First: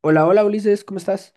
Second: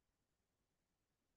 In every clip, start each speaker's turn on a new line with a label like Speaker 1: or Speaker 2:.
Speaker 1: Hola, hola Ulises, ¿cómo estás?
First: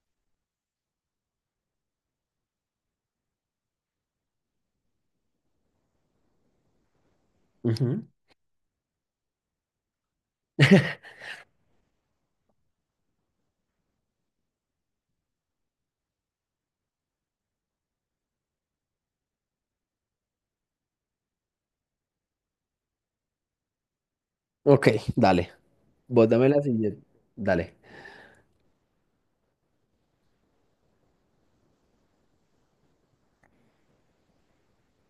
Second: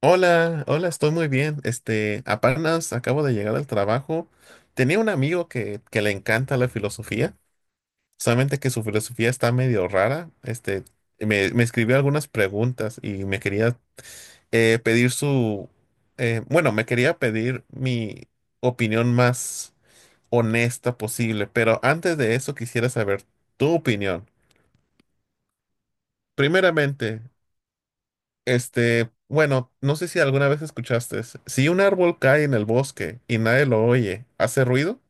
Speaker 2: Hola, hola, estoy muy bien. Apenas acabo de llegar al trabajo. Tenía un amigo que le encanta la filosofía,
Speaker 1: Ujú.
Speaker 2: solamente que su filosofía está medio rara. Me escribió algunas preguntas y me quería pedir su, bueno, me quería pedir mi opinión más honesta posible, pero antes de eso quisiera saber tu opinión.
Speaker 1: Ok, dale. Vos dame la siguiente.
Speaker 2: Primeramente,
Speaker 1: Dale.
Speaker 2: Bueno, no sé si alguna vez escuchaste. Si un árbol cae en el bosque y nadie lo oye, ¿hace ruido?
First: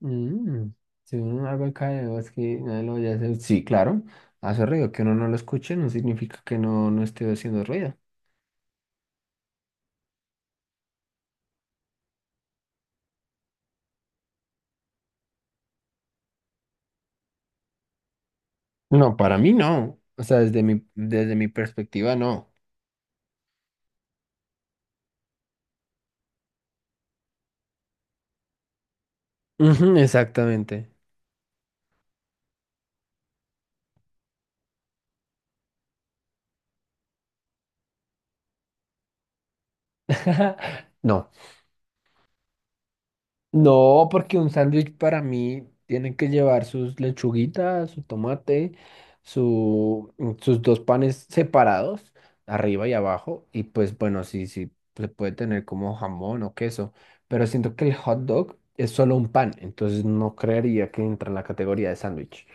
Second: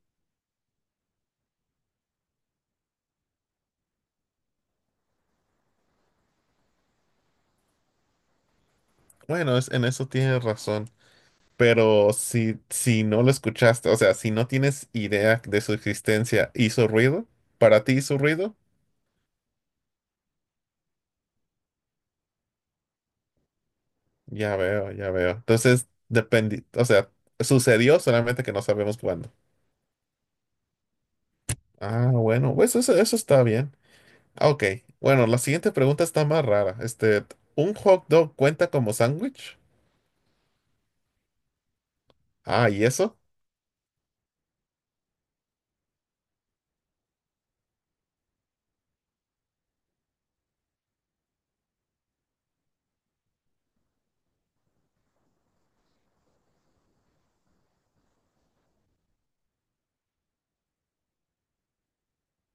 Speaker 1: Mm, Si uno no algo acá de voz que nadie lo vaya a hacer. Sí, claro, hace ruido. Que uno no lo escuche no significa que no esté haciendo ruido.
Speaker 2: Bueno, en eso tienes razón. Pero si no lo escuchaste, o sea, si no tienes idea de su existencia, ¿hizo ruido? ¿Para ti hizo ruido?
Speaker 1: No, para mí no. O sea, desde mi perspectiva, no.
Speaker 2: Ya veo, ya veo. Entonces, depende, o sea, sucedió solamente que no sabemos cuándo.
Speaker 1: Ujú, exactamente.
Speaker 2: Ah, bueno, pues eso está bien. Ah, ok, bueno, la siguiente pregunta está más rara. ¿Un hot dog cuenta como sándwich?
Speaker 1: No.
Speaker 2: Ah, ¿y eso?
Speaker 1: No, porque un sándwich para mí tiene que llevar sus lechuguitas, su tomate, sus dos panes separados, arriba y abajo. Y pues bueno, sí, sí, se puede tener como jamón o queso. Pero siento que el hot dog es solo un pan, entonces no creería que entra en la categoría de sándwich.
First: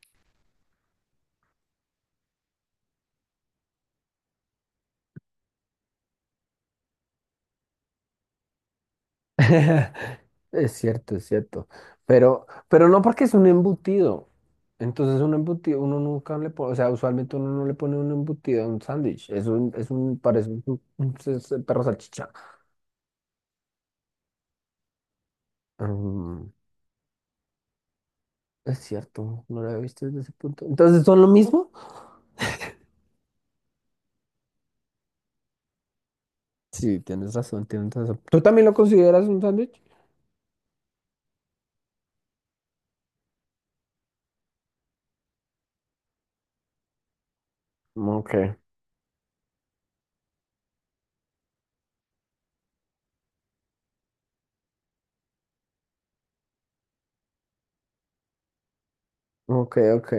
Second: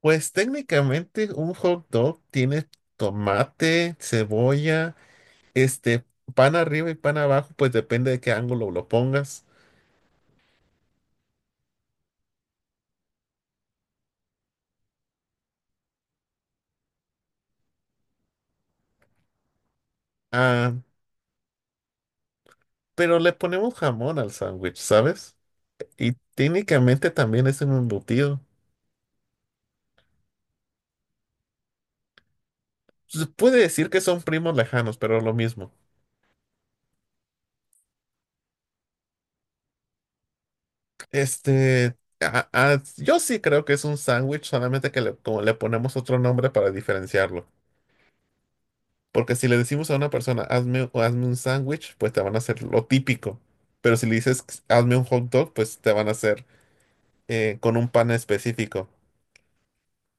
Speaker 2: Pues técnicamente un hot dog tiene tomate, cebolla, este, pan arriba y pan abajo, pues depende de qué ángulo lo pongas.
Speaker 1: Es cierto, es cierto. Pero no porque es un embutido. Entonces un embutido, uno nunca le pone, o sea, usualmente uno no le pone un embutido a un sándwich. Parece
Speaker 2: Ah,
Speaker 1: un perro salchicha.
Speaker 2: pero le ponemos jamón al sándwich, ¿sabes? Y
Speaker 1: Mm,
Speaker 2: técnicamente también es un embutido.
Speaker 1: es cierto, no lo había visto desde ese punto. Entonces, ¿son lo mismo?
Speaker 2: Se puede decir que son primos lejanos, pero lo mismo.
Speaker 1: Sí, tienes razón, tienes razón. ¿Tú también lo consideras un sándwich?
Speaker 2: Yo sí creo que es un sándwich, solamente como le ponemos otro nombre para diferenciarlo.
Speaker 1: Ok,
Speaker 2: Porque si le decimos a una persona, hazme, o hazme un sándwich, pues te van a hacer lo típico. Pero si le dices, hazme un hot dog, pues te van a hacer con un pan específico.
Speaker 1: ok, ok.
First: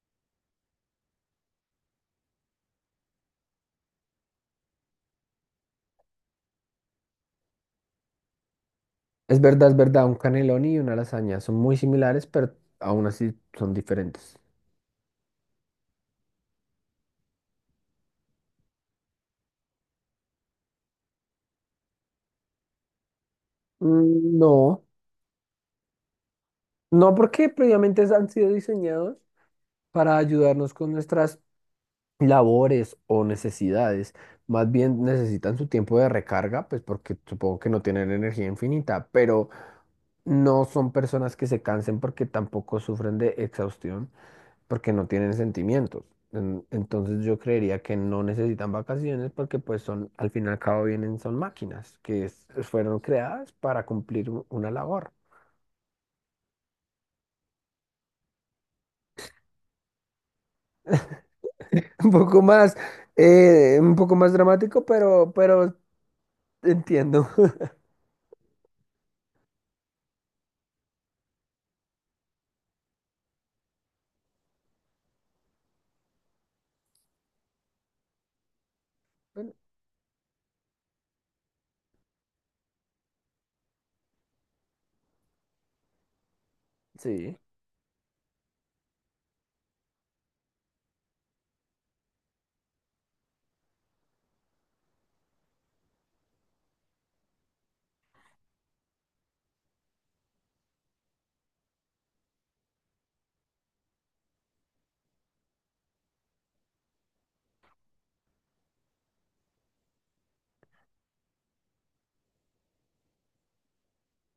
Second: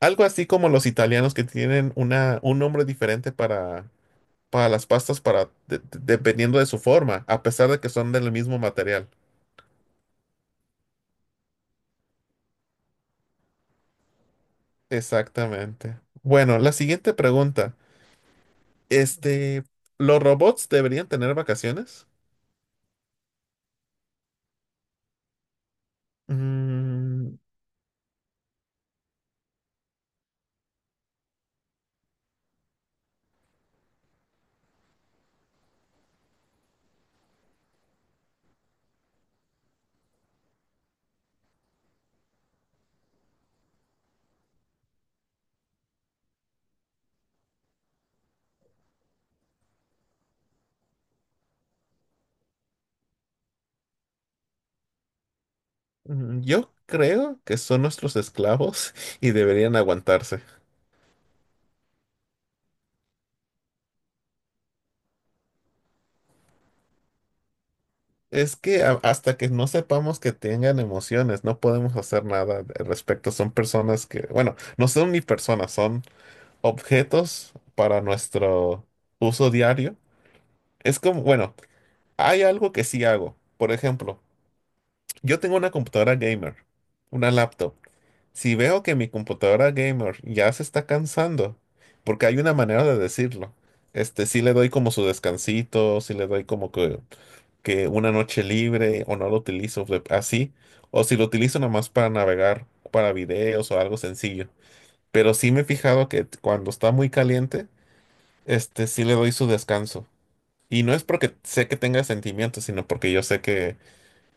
Speaker 2: Algo así como los italianos que tienen una, un nombre diferente para las pastas, dependiendo de su forma, a pesar de que son del mismo material.
Speaker 1: Es verdad, un canelón y una lasaña son muy similares, pero aún así son diferentes.
Speaker 2: Exactamente. Bueno, la siguiente pregunta. Este, ¿Los robots deberían tener vacaciones?
Speaker 1: Mm. No. No
Speaker 2: Mm,
Speaker 1: porque previamente han sido diseñados para ayudarnos con nuestras labores o necesidades. Más bien necesitan su tiempo de recarga, pues porque supongo que no tienen energía infinita, pero no son personas que se cansen porque tampoco sufren de exhaustión, porque no tienen sentimientos. Entonces yo creería que no necesitan vacaciones porque pues son, al fin y al cabo vienen, son máquinas que es- fueron creadas para cumplir u- una labor.
Speaker 2: Yo creo que son nuestros esclavos y deberían aguantarse.
Speaker 1: Un poco más, un poco más dramático, pero entiendo.
Speaker 2: Es que hasta que no sepamos que tengan emociones, no podemos hacer nada al respecto. Son personas que, bueno, no son ni personas, son objetos para nuestro uso
Speaker 1: Bueno,
Speaker 2: diario. Es como, bueno, hay algo que sí hago. Por ejemplo, yo tengo una computadora gamer, una
Speaker 1: sí.
Speaker 2: laptop. Si veo que mi computadora gamer ya se está cansando, porque hay una manera de decirlo, sí le doy como su descansito, si le doy como que una noche libre o no lo utilizo así, o si lo utilizo nomás para navegar, para videos o algo sencillo. Pero sí me he fijado que cuando está muy caliente, sí le doy su descanso. Y no es porque sé que tenga sentimientos, sino porque yo sé que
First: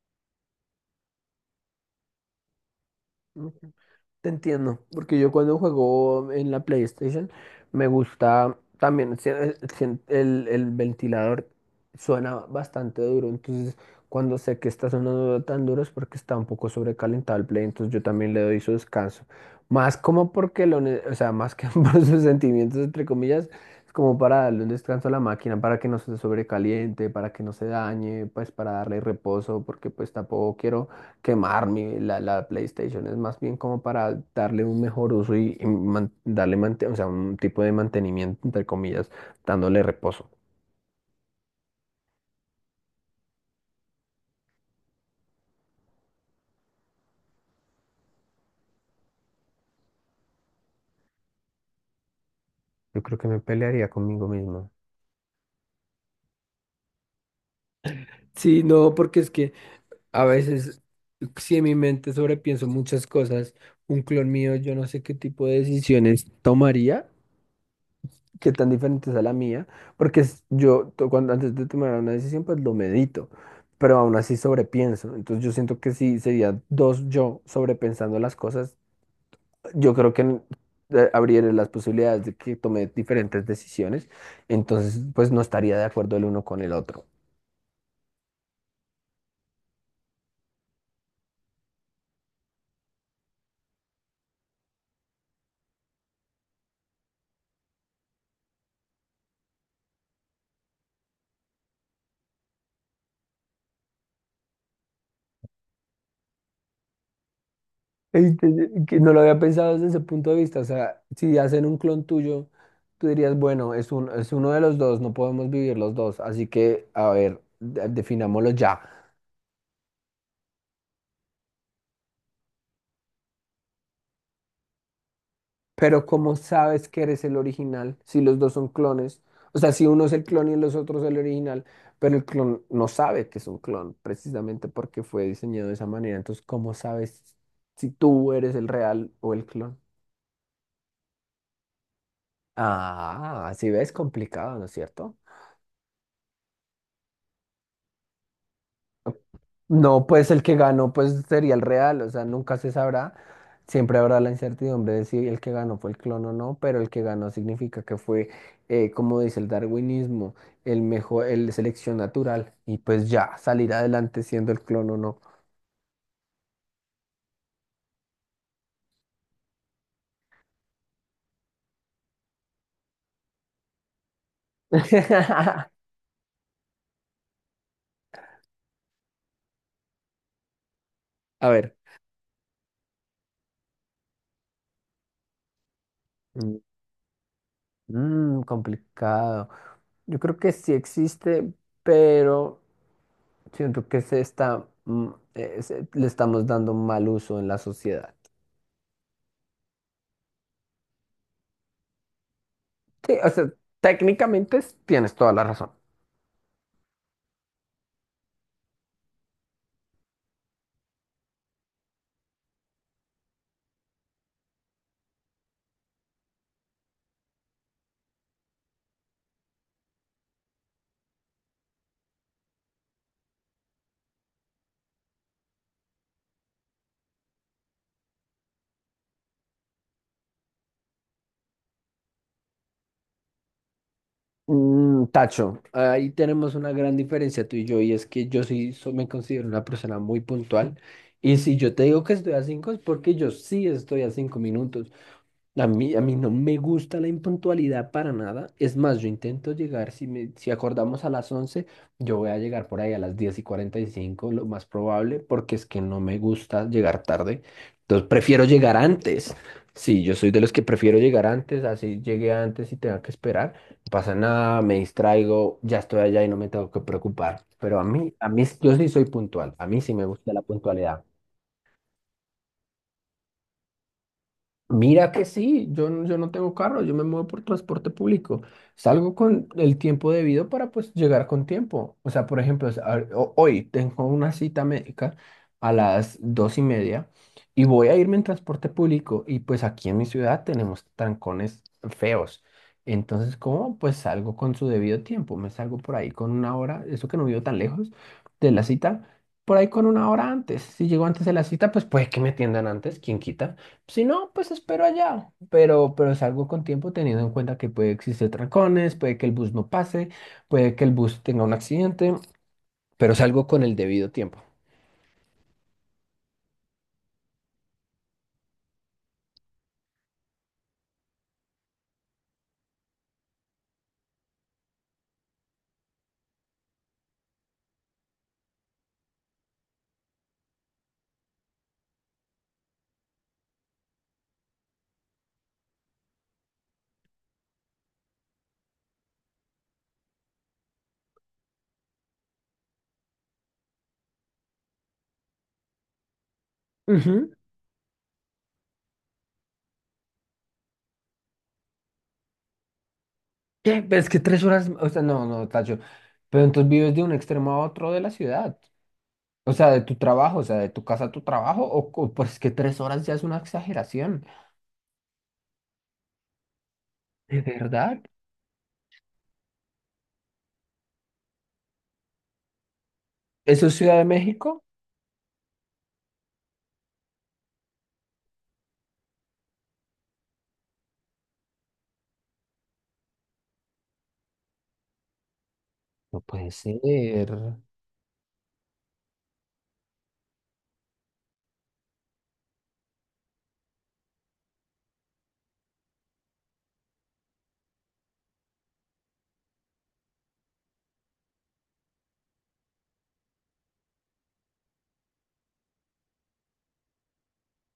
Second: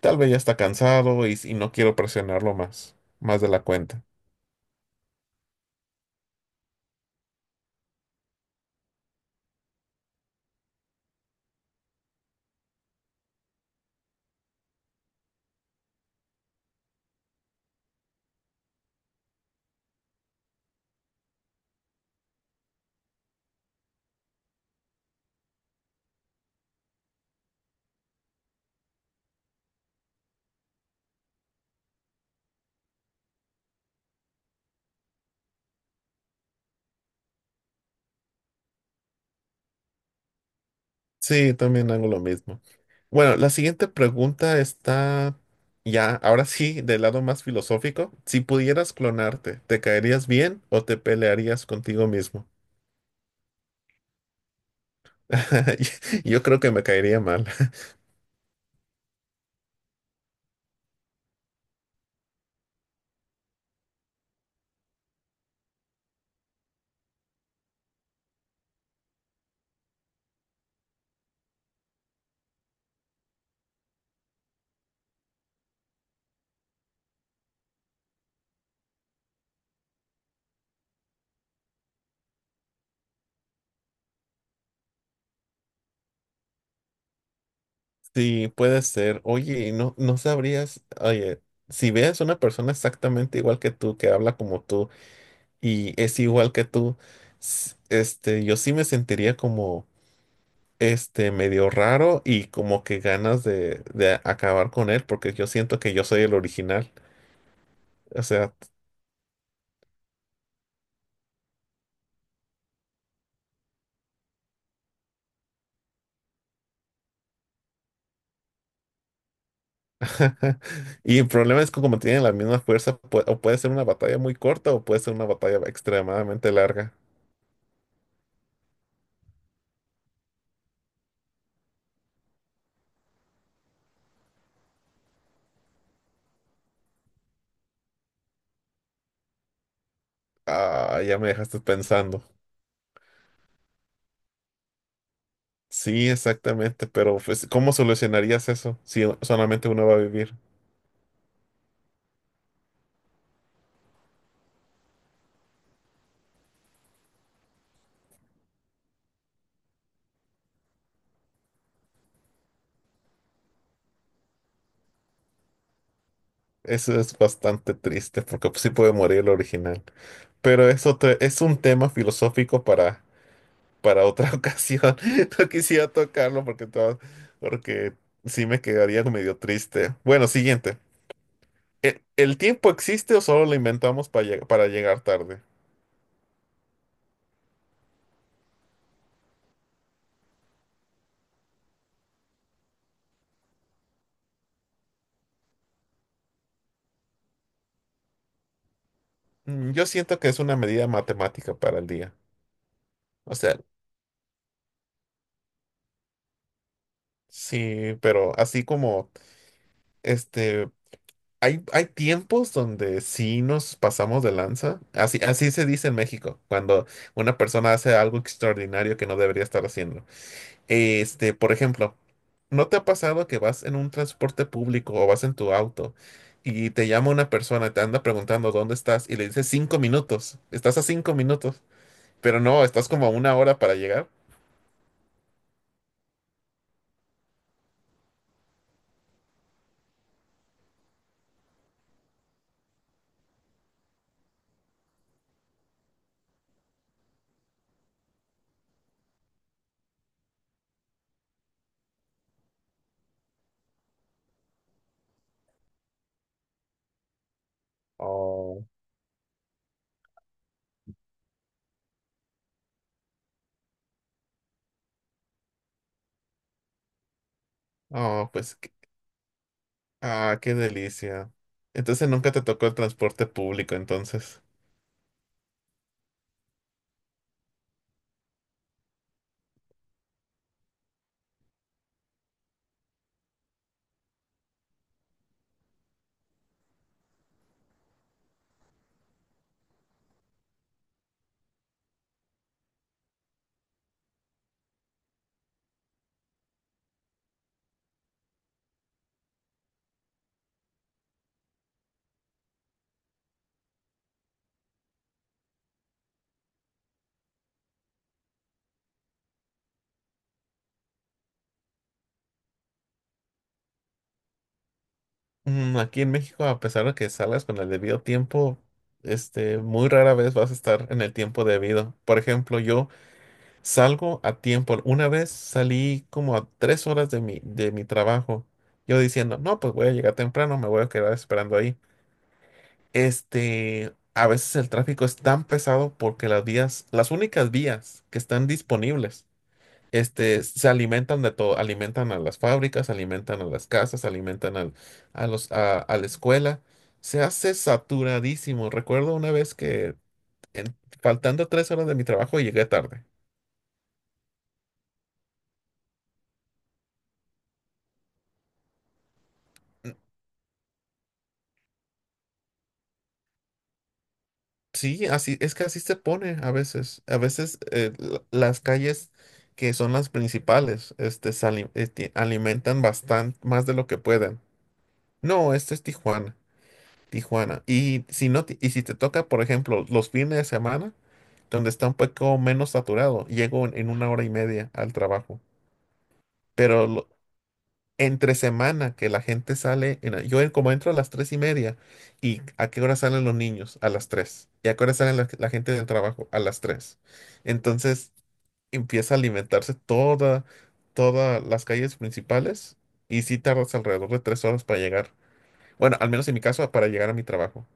Speaker 2: tal vez ya está cansado y no quiero presionarlo más, más de la cuenta.
Speaker 1: Te entiendo, porque yo cuando juego en la PlayStation me gusta también el ventilador suena bastante duro, entonces cuando sé que está sonando tan duro es porque está un poco sobrecalentado el Play, entonces yo también le doy su descanso. Más como porque o sea, más que por sus sentimientos entre comillas, es como para darle un descanso a la máquina para que no se sobrecaliente, para que no se dañe, pues para darle reposo, porque pues tampoco quiero quemar la PlayStation, es más bien como para darle un mejor uso o sea, un tipo de mantenimiento, entre comillas, dándole reposo.
Speaker 2: Sí, también hago lo mismo. Bueno, la siguiente pregunta está ya, ahora sí, del lado más filosófico. Si pudieras clonarte, ¿te caerías bien o te pelearías contigo mismo?
Speaker 1: Yo creo que me pelearía conmigo mismo.
Speaker 2: Yo creo que me caería mal.
Speaker 1: Sí, no, porque es que a veces, si en mi mente sobrepienso muchas cosas, un clon mío, yo no sé qué tipo de decisiones tomaría. Qué tan diferente es a la mía, porque cuando antes de tomar una decisión pues lo medito, pero aún así sobrepienso, entonces yo siento que si sería dos yo sobrepensando las cosas, yo creo que abriré las posibilidades de que tome diferentes decisiones, entonces pues no estaría de acuerdo el uno con el otro.
Speaker 2: Sí, puede ser. Oye, y no sabrías, oye, si veas una persona exactamente igual que tú, que habla como tú y es igual que tú, yo sí me sentiría como este medio raro y como que ganas de acabar con él porque yo siento que yo soy el original. O
Speaker 1: Ey,
Speaker 2: sea,
Speaker 1: que no lo había pensado desde ese punto de vista, o sea, si hacen un clon tuyo, tú dirías, bueno, es uno de los dos, no podemos vivir los dos, así que, a ver, definámoslo ya.
Speaker 2: y el problema es que como tienen la misma fuerza, o puede ser una batalla muy corta o puede ser una batalla
Speaker 1: Pero ¿cómo
Speaker 2: extremadamente
Speaker 1: sabes
Speaker 2: larga.
Speaker 1: que eres el original si los dos son clones? O sea, si uno es el clon y los otros el original, pero el clon no sabe que es un clon precisamente porque fue diseñado de esa manera. Entonces, ¿cómo sabes si tú eres el real o el clon?
Speaker 2: Ah, ya me dejaste pensando.
Speaker 1: Ah, si ves, complicado, ¿no es cierto?
Speaker 2: Sí, exactamente, pero pues, ¿cómo solucionarías eso si solamente uno va a
Speaker 1: No, pues
Speaker 2: vivir?
Speaker 1: el que ganó pues sería el real, o sea, nunca se sabrá. Siempre habrá la incertidumbre de si el que ganó fue el clon o no, pero el que ganó significa que fue, como dice el darwinismo, el mejor, el selección natural y pues ya salir adelante siendo el clon o no.
Speaker 2: Eso es bastante triste porque pues, sí puede morir el original. Pero es otro, es un tema filosófico para otra ocasión. No quisiera tocarlo porque sí me quedaría medio triste. Bueno, siguiente.
Speaker 1: A ver,
Speaker 2: ¿El tiempo existe o solo lo inventamos para, para llegar tarde?
Speaker 1: complicado. Yo creo que sí existe, pero siento que se está, mm, se- le estamos dando mal uso en la sociedad.
Speaker 2: Yo siento que es una medida matemática para el día.
Speaker 1: Sí, o
Speaker 2: O
Speaker 1: sea,
Speaker 2: sea,
Speaker 1: técnicamente tienes toda la razón.
Speaker 2: sí, pero así como, este, hay tiempos donde sí nos pasamos de lanza. Así, así se dice en México, cuando una persona hace algo extraordinario que no debería estar haciendo. Por ejemplo, ¿no te ha pasado que vas en un transporte público o vas en tu auto y te llama una persona, y te anda preguntando dónde estás y le dices 5 minutos? Estás a 5 minutos, pero no, estás como a una hora para llegar.
Speaker 1: Tacho, ahí tenemos una gran diferencia tú y yo, y es que yo sí me considero una persona muy puntual. Y si yo te digo que estoy a cinco es porque yo sí estoy a 5 minutos. A mí no me gusta la impuntualidad para nada. Es más, yo intento llegar, si acordamos a las 11 yo voy a llegar por ahí a las 10:45 lo más probable, porque es que no me gusta llegar tarde. Entonces prefiero
Speaker 2: Oh.
Speaker 1: llegar antes. Sí, yo soy de los que prefiero llegar antes, así llegué antes y tenga que esperar. No pasa nada, me distraigo, ya estoy allá y no me tengo que preocupar. Pero a mí, a
Speaker 2: Oh,
Speaker 1: mí,
Speaker 2: pues,
Speaker 1: yo sí soy puntual. A mí sí me gusta la
Speaker 2: qué
Speaker 1: puntualidad.
Speaker 2: delicia. Entonces nunca te tocó el transporte público, entonces.
Speaker 1: Mira que sí, yo no tengo carro, yo me muevo por transporte público. Salgo con el tiempo debido para pues llegar con tiempo. O sea, por ejemplo, hoy tengo una cita médica a las 2:30 y voy a irme en transporte público y pues aquí en mi ciudad tenemos trancones feos. Entonces, ¿cómo? Pues salgo con su debido tiempo, me salgo por ahí con una hora, eso que no vivo tan lejos de la cita, por ahí con una hora antes. Si llego antes de la cita, pues puede que me atiendan antes, ¿quién quita? Si no, pues espero allá, pero salgo con tiempo teniendo en cuenta que puede existir trancones, puede que el bus no pase, puede que el bus tenga un accidente, pero salgo con el debido tiempo.
Speaker 2: Aquí en México, a pesar de que salgas con el debido tiempo, muy rara vez vas a estar en el tiempo debido. Por ejemplo, yo salgo a tiempo. Una vez salí como a 3 horas de mi trabajo. Yo diciendo, no, pues voy a llegar temprano, me voy a quedar esperando ahí. A veces el tráfico es tan pesado porque las vías, las únicas vías que están disponibles, se alimentan de todo. Alimentan a las fábricas, alimentan a las casas, alimentan a la escuela. Se
Speaker 1: Ujú.
Speaker 2: hace saturadísimo. Recuerdo una vez que en- faltando 3 horas de mi trabajo llegué tarde.
Speaker 1: ¿Qué? Pero es que 3 horas, o sea, no, no, Tacho, pero entonces vives de un extremo a otro de la ciudad, o sea, de tu trabajo, o sea, de tu casa a tu trabajo, o pues que tres horas ya es una exageración,
Speaker 2: Sí, así es que así se pone a veces. A
Speaker 1: ¿de
Speaker 2: veces
Speaker 1: verdad?
Speaker 2: las calles que son las principales, se alimentan bastante más
Speaker 1: ¿Eso
Speaker 2: de
Speaker 1: es
Speaker 2: lo que
Speaker 1: Ciudad de
Speaker 2: pueden.
Speaker 1: México?
Speaker 2: No, este es Tijuana, Tijuana. Y si no, y si te toca, por ejemplo, los fines de semana, donde está un poco menos saturado, llego en 1 hora y media al trabajo.
Speaker 1: No puede ser.
Speaker 2: Pero entre semana que la gente sale, en yo como entro a las 3:30, ¿y a qué hora salen los niños? A las tres. ¿Y a qué hora salen la gente del trabajo? A las tres. Entonces empieza a alimentarse toda, todas las calles principales y sí tardas alrededor de 3 horas para llegar. Bueno, al menos en mi caso, para llegar a mi trabajo.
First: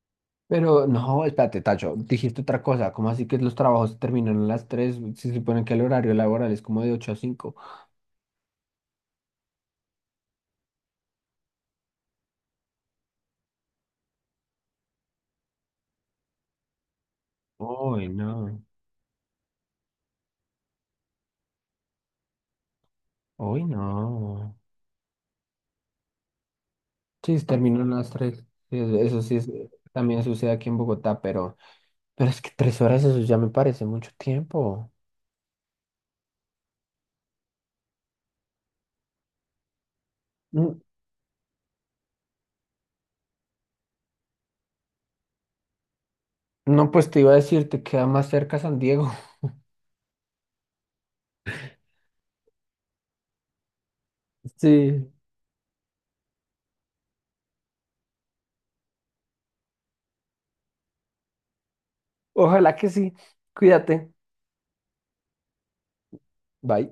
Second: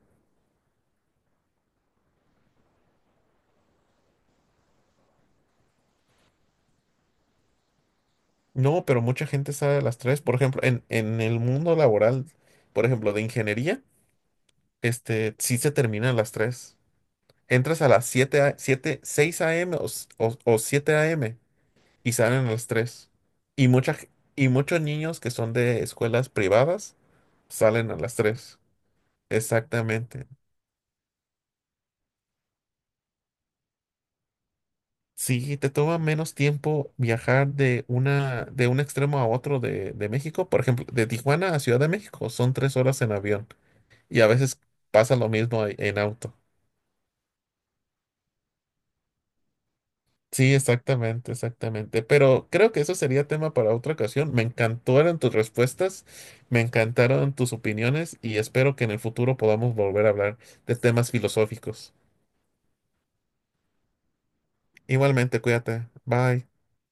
Speaker 1: Pero no, espérate, Tacho, dijiste otra cosa. ¿Cómo así que los trabajos se terminan a las 3? Se supone que el horario laboral es como de ocho a cinco.
Speaker 2: No, pero mucha gente sale a las tres. Por ejemplo, en el mundo laboral, por ejemplo, de ingeniería, sí se termina a las tres. Entras a las
Speaker 1: Uy,
Speaker 2: 7
Speaker 1: no.
Speaker 2: siete, seis a m o, o 7 a.m. y salen a las tres.
Speaker 1: Uy,
Speaker 2: Y, mucha, g- y
Speaker 1: no.
Speaker 2: muchos niños que son de escuelas privadas
Speaker 1: Sí, se
Speaker 2: salen
Speaker 1: terminan a
Speaker 2: a
Speaker 1: las
Speaker 2: las
Speaker 1: 3.
Speaker 2: tres.
Speaker 1: Sí, eso sí también
Speaker 2: Exactamente.
Speaker 1: sucede aquí en Bogotá, pero es que 3 horas eso ya me parece mucho tiempo.
Speaker 2: Sí, te toma menos tiempo viajar de un extremo a otro de México. Por
Speaker 1: Mm,
Speaker 2: ejemplo, de Tijuana a Ciudad de México son 3 horas en avión. Y a veces pasa lo mismo en auto.
Speaker 1: No, pues te iba a decir, te queda más cerca San Diego.
Speaker 2: Sí, exactamente, exactamente. Pero creo que eso sería tema para otra ocasión. Me
Speaker 1: Sí.
Speaker 2: encantaron tus respuestas, me encantaron tus opiniones y espero que en el futuro podamos volver a hablar de temas filosóficos.
Speaker 1: Ojalá que sí. Cuídate.
Speaker 2: Igualmente, cuídate. Bye.
Speaker 1: Bye.